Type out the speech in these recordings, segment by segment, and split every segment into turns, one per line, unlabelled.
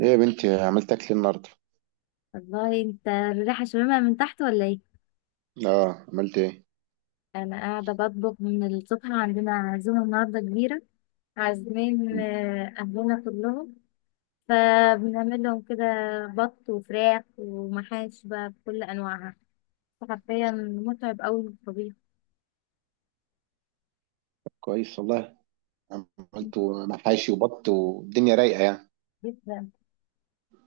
ايه يا بنتي عملت اكل النهارده.
والله انت الريحة شممها من تحت ولا ايه؟
اه عملت ايه.
انا قاعدة بطبخ من الصبح، عندنا عزومة النهاردة كبيرة. عازمين اهلنا كلهم. فبنعمل لهم كده بط وفراخ ومحاش بقى بكل انواعها. حرفيا متعب قوي الطبيخ،
كويس والله. عملت محاشي وبط والدنيا رايقه يعني.
جدا.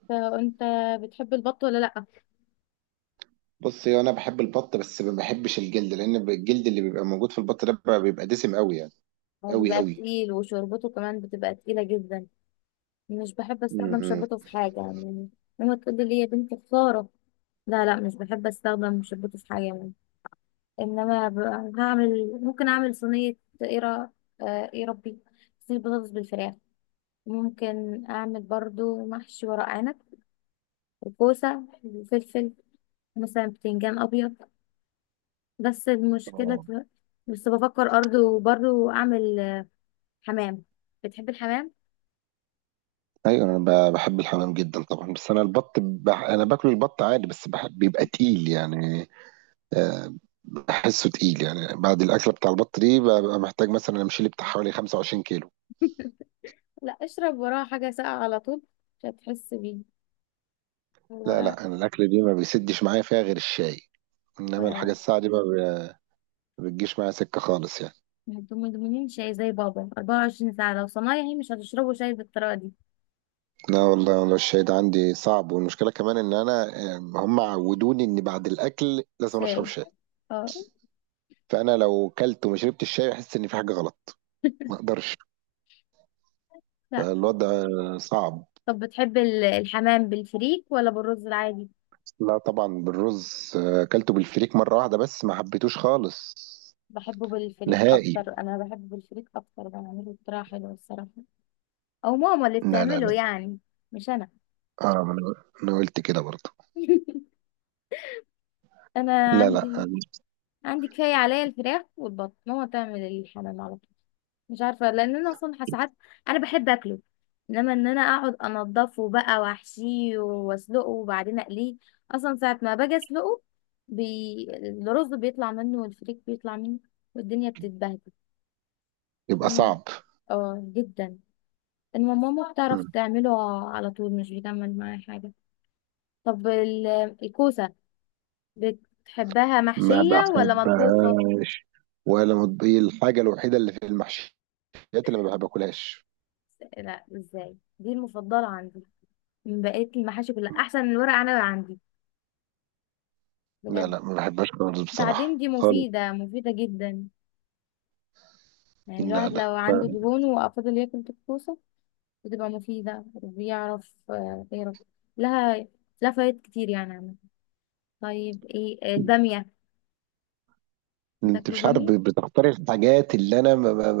فانت بتحب البط ولا لا؟
بص هو انا بحب البط بس ما بحبش الجلد لان الجلد اللي بيبقى موجود في البط ده بيبقى دسم قوي يعني.
هو
قوي
بيبقى
قوي.
تقيل وشوربته كمان بتبقى تقيلة جدا. مش بحب استخدم
امم
شوربته في حاجة يعني. ماما تقول لي يا بنتي خسارة. لا لا، مش بحب استخدم شوربته في حاجة. انما ب- هعمل، ممكن اعمل صينيه. ايه را- إيه ربي، صينيه بطاطس بالفراخ. ممكن اعمل برضو محشي ورق عنب وكوسه وفلفل، مثلا بتنجان ابيض. بس المشكله
اه.
ت- بس بفكر برضو برضو اعمل حمام. بتحب الحمام؟
ايوه انا بحب الحمام جدا طبعا، بس انا البط انا باكل البط عادي بس بحب بيبقى تقيل يعني. آه بحسه تقيل يعني، بعد الاكله بتاع البط دي ببقى محتاج مثلا امشي لي بتاع حوالي 25 كيلو.
لا، اشرب وراه حاجه ساقعه على طول، مش هتحس بيه.
لا
هو
لا انا الاكله دي ما بيسدش معايا فيها غير الشاي،
ف-
انما الحاجة الساعة دي ما ب- بتجيش معايا سكة خالص يعني.
ما تدمنين شاي زي بابا 24 ساعه، لو صنايعي مش هتشربوا شاي بالطريقه دي.
لا والله والله الشاي ده عندي صعب، والمشكلة كمان ان انا آم، هم عودوني ان بعد الاكل لازم أنا اشرب
شاي،
شاي.
اه.
فانا لو كلت وما شربتش شاي احس ان في حاجة غلط، ما اقدرش. الوضع صعب.
طب بتحب الحمام بالفريك ولا بالرز العادي؟
لا طبعا بالرز، اكلته بالفريك مرة واحدة بس ما حبيتوش خالص،
بحبه بالفريك
نهائي.
اكتر، انا بحبه بالفريك اكتر، بعمله بطريقه حلوه الصراحه، او ماما اللي
لا لا
بتعمله
لا.
يعني، مش انا.
اه ما انا، أنا قلت كده برضه.
انا
لا لا
عندي
آه،
عندي كفايه عليا الفراخ والبط، ماما تعمل الحمام على طول. مش عارفه لان انا اصلا ساعات، انا بحب اكله، انما ان انا اقعد انضفه بقى واحشيه واسلقه وبعدين اقليه. اصلا ساعه ما باجي اسلقه، بي... الرز بيطلع منه والفريك بيطلع منه والدنيا بتتبهدل.
يبقى
مم.
صعب.
اه جدا. انما ماما بتعرف
مم.
تعمله على طول، مش بتعمل معايا حاجة. طب الكوسة بتحبها
ما
محشية ولا
بحب
مطبوخة؟
ولا هي الحاجة الوحيدة اللي في المحشي، الحاجات اللي ما بحب اكلهاش.
لا، ازاي دي المفضلة عندي من بقية المحاشي كلها، احسن من الورق عنب عندي،
لا
بجد.
لا ما بحبهاش خالص
بعدين
بصراحة،
دي
خالص.
مفيدة، مفيدة جدا، يعني
لا
الواحد
لا
لو عنده
ما.
دهون وافضل ياكل الكوسة، بتبقى مفيدة وبيعرف يعرف لها، فوائد كتير يعني عامة. طيب ايه البامية،
انت
بتاكلوا
مش عارف،
بامية؟
بتختار الحاجات اللي انا ما ما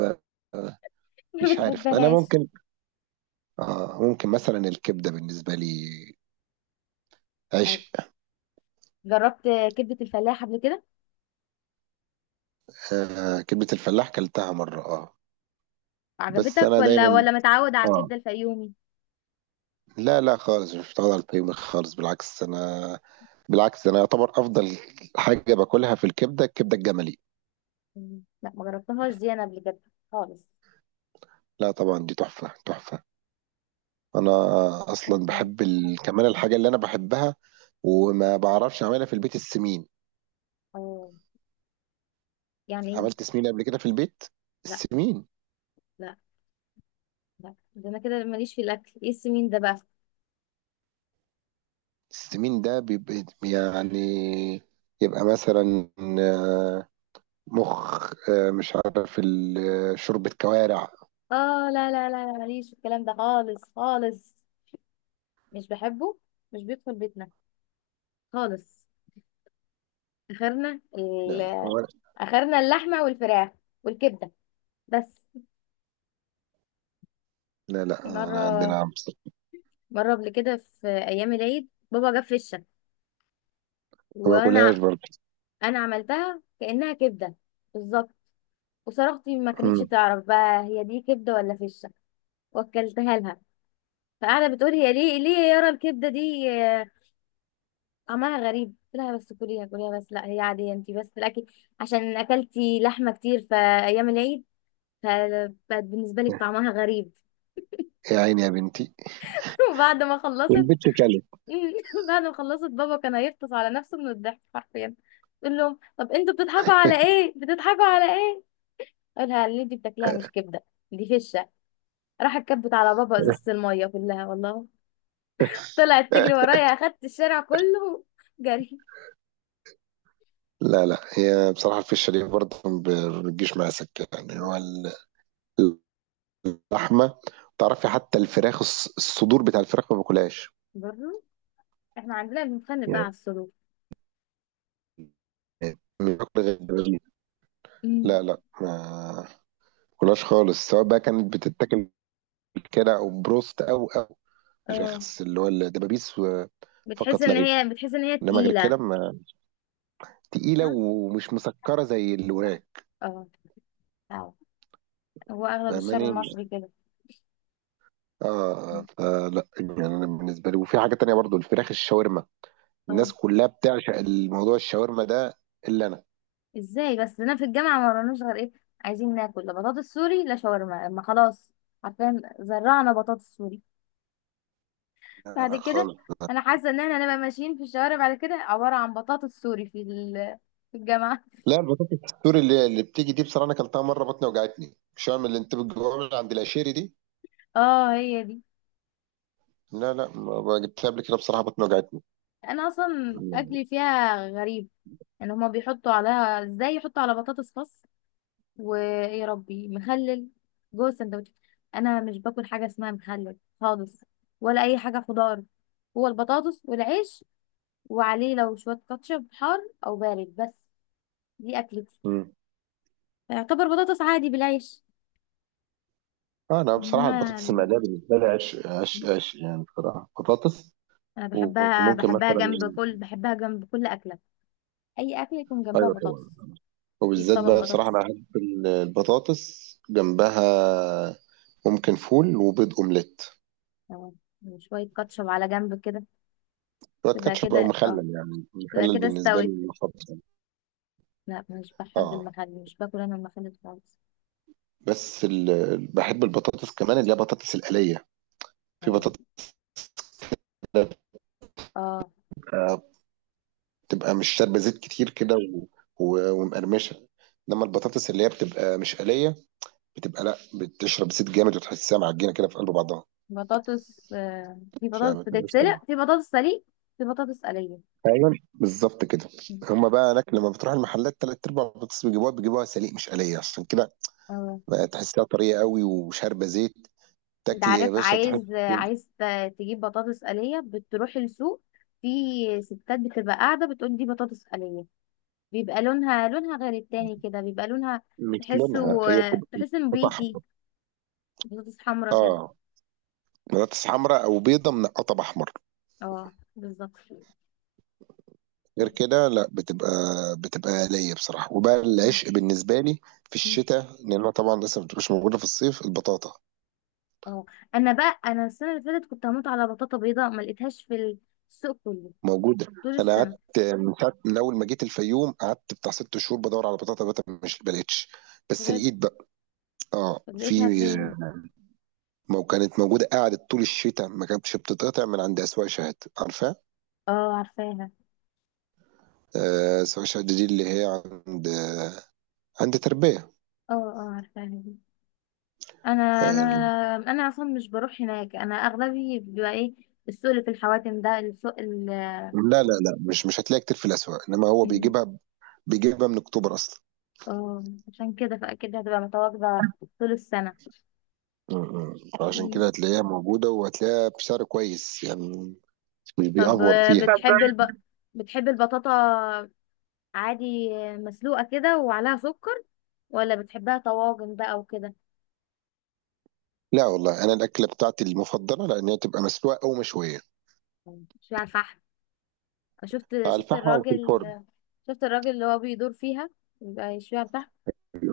ما
ما
مش عارف، انا
بتحبهاش؟
ممكن آه، ممكن مثلا الكبدة بالنسبة لي
طيب
عشق.
جربت كبدة الفلاح قبل كده؟
آه كبدة الفلاح كلتها مرة، اه. بس
عجبتك
انا
ولا
دايما
متعود على
اه،
الكبدة الفيومي؟
لا لا خالص مش متعود على البيض خالص، بالعكس انا، بالعكس انا يعتبر افضل حاجة باكلها في الكبدة، الكبدة الجملي.
لا ما جربتهاش دي انا قبل كده خالص.
لا طبعا دي تحفة تحفة. انا اصلا
ممكن؟
كمان الحاجه اللي انا بحبها وما بعرفش اعملها في البيت، السمين.
اه، يعني
عملت
ايه؟
سمين قبل كده في البيت؟
لا
السمين،
لا لا، ده انا كده ماليش في الاكل، ايه السمين ده بقى؟
السمين ده بيبقى يعني، يبقى مثلا آه، مخ، مش عارف شوربة كوارع.
اه لا لا لا لا، ماليش في الكلام ده خالص خالص، مش بحبه، مش بيدخل بيتنا خالص. اخرنا ال...
لا لا كوارع.
اخرنا اللحمة والفراخ والكبدة بس.
لا لا انا عندنا
مرة،
عمس.
مرة قبل كده في ايام العيد بابا جاب فشة،
ما
وانا
باكلهاش برضه.
انا عملتها كانها كبده بالظبط، وصاحبتي ما كانتش
مم.
تعرف بقى هي دي كبده ولا فشه، واكلتها لها. فقاعده بتقول هي، ليه ليه يا يارا الكبده دي طعمها غريب؟ قلت لها بس كليها كليها، بس لا هي عاديه، انت بس الاكل عشان اكلتي لحمه كتير في ايام العيد فبقت بالنسبه لك طعمها غريب.
يا عيني يا بنتي.
وبعد ما خلصت،
والبت كلت.
بعد ما خلصت بابا كان هيفطس على نفسه من الضحك حرفيا. تقول لهم طب انتوا بتضحكوا على ايه، بتضحكوا على ايه؟ قالها اللي انت بتاكليها مش كبده، دي فشه. راح كبت على بابا ازازه الميه كلها والله. طلعت تجري ورايا، اخدت الشارع كله جري.
لا لا هي بصراحة الفشة دي برضه ما بتجيش مع سكة يعني. هو اللحمه، تعرفي حتى الفراخ الصدور بتاع الفراخ ما باكلهاش
برضه احنا عندنا بنتخانق بقى على
يعني،
السلوك.
مش باكل غير الدبابيس.
امم،
لا لا ما باكلهاش خالص، سواء بقى كانت بتتاكل كده او بروست او الفراخ
اه.
اللي هو الدبابيس فقط لا غير.
بتحس ان هي
انما غير كده
تقيله.
ما، تقيله
صح،
ومش مسكره زي الوراك.
اه، اه. هو اغلب الشعب
فاهماني؟
المصري كده.
اه لا يعني انا بالنسبه لي، وفي حاجه تانية برضو الفراخ الشاورما،
اه،
الناس كلها بتعشق الموضوع الشاورما ده، الا انا.
ازاي بس انا في الجامعه ما وراناش غير ايه، عايزين ناكل لا بطاطس سوري لا شاورما، ما خلاص. عارفين زرعنا بطاطس سوري
لا
بعد
لا
كده.
خالص.
انا حاسه ان احنا هنبقى ماشيين في الشوارع بعد كده عباره عن بطاطس سوري في في الجامعه.
لا البطاطس السوري اللي بتيجي دي بصراحه انا اكلتها مره بطني وجعتني، مش هعمل اللي انت بتجيبها من عند العشيري دي.
اه هي دي.
لا لا ما جبتها قبل كده بصراحه بطني وجعتني.
انا اصلا اكلي فيها غريب، يعني هما بيحطوا عليها ازاي، يحطوا على بطاطس خس، ويا ربي مخلل جوه السندوتش. انا مش باكل حاجه اسمها مخلل خالص، ولا اي حاجه خضار، هو البطاطس والعيش، وعليه لو شويه كاتشب حار او بارد بس. دي اكلتي،
امم
يعتبر بطاطس عادي بالعيش.
آه انا بصراحه البطاطس
انما
المقليه بالنسبه لي عش عش عش، يعني بصراحه بطاطس.
انا بحبها،
وممكن مثلا،
بحبها جنب كل اكله، اي اكله يكون جنبها
ايوه طبعا،
بطاطس، في
وبالذات
طبق
بقى بصراحه انا
بطاطس.
احب البطاطس جنبها، ممكن فول وبيض اومليت.
اه، وشويه كاتشب على جنب كده.
شويه
تبقى
كاتشب او
كده اه،
مخلل، يعني
تبقى
مخلل
كده
بالنسبه
استوت.
لي مفضل.
لا، مش بحب
اه
المخلل، مش باكل انا المخلل خالص.
بس بحب البطاطس كمان اللي هي بطاطس القليه. في
اه،
بطاطس
اه.
بتبقى مش شاربة زيت كتير كده ومقرمشة. انما البطاطس اللي هي بتبقى مش قلية بتبقى لا، بتشرب زيت جامد وتحسها معجنة كده في قلب بعضها.
بطاطس في
مش
بطاطس
ما تبقاش سلمة.
بتتسلق، في بطاطس سليق، في بطاطس قليه.
ايوه بالظبط كده. هما بقى هناك لما بتروح المحلات تلات ارباع البطاطس بيجيبوها سليق مش قلية، عشان كده
اه.
بقى تحسها طرية قوي وشاربة زيت،
انت
تاكل يا
عارف،
باشا تحس.
عايز تجيب بطاطس قليه، بتروح السوق، في ستات بتبقى قاعده بتقول دي بطاطس قليه، بيبقى لونها، غير التاني كده، بيبقى لونها
مش لونها،
تحسه
هي بتبقى
تحسه
قطع
نبيتي،
احمر.
بطاطس حمرا كده.
اه بطاطس حمراء او بيضة منقطة باحمر.
اه بالظبط.
غير كده لا بتبقى، بتبقى آلية بصراحة. وبقى العشق بالنسبة لي في الشتاء، لأنها طبعا لسه ما بتبقاش موجودة في الصيف، البطاطا.
اه، انا بقى، السنه اللي فاتت كنت هموت على بطاطا بيضاء، ما لقيتهاش في السوق كله
موجودة.
طول
أنا
السنه.
قعدت من ساعة، من أول ما جيت الفيوم قعدت بتاع ست شهور بدور على بطاطا بقى مش بلاقيتش، بس
بجد؟
لقيت بقى. اه
طب
في.
لقيتها فين؟
كانت موجودة، قعدت طول الشتاء ما كانتش بتتقطع من عند أسواق شهد، عارفة؟
اه عارفاها،
آه أسواق شهد دي اللي هي عند، عند تربية.
اه اه عارفاها دي. انا
آه.
انا انا اصلا مش بروح هناك، انا اغلبي بيبقى ايه، السوق اللي في الحواتم ده، السوق ال
لا لا لا مش، مش هتلاقي كتير في الأسواق، إنما هو بيجيبها، بيجيبها من أكتوبر أصلا.
اه عشان كده فاكيد هتبقى متواجده طول السنه.
م. عشان
مم.
كده هتلاقيها موجودة وهتلاقيها بسعر كويس يعني، مش
طب
بيأفور فيها. طب
بتحب بتحب البطاطا عادي مسلوقة كده وعليها سكر، ولا بتحبها طواجن بقى وكده،
لا والله أنا الأكلة بتاعتي المفضلة لأن هي تبقى مسلوقة أو مشوية
مش على الفحم؟ شفت،
على الفحم أو في
الراجل،
الفرن.
شفت الراجل اللي هو بيدور فيها يبقى يشويها على الفحم،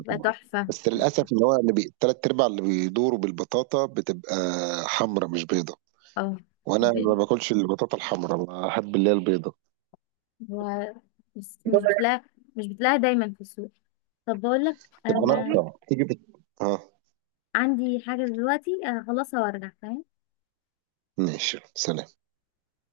يبقى تحفة.
بس للأسف إن هو تلات أرباع اللي بيدوروا بالبطاطا بتبقى حمرا مش بيضة،
اه.
وأنا ما
بي-
باكلش البطاطا الحمرا، بحب اللي هي البيضة.
و... بس مش بتلاقي، مش بتلاقي دايما في السوق. طب بقول لك،
تبقى هقول
انا
ناقصة تيجي بت... آه
عندي حاجة دلوقتي اخلصها وارجع تمام.
ماشي سلام.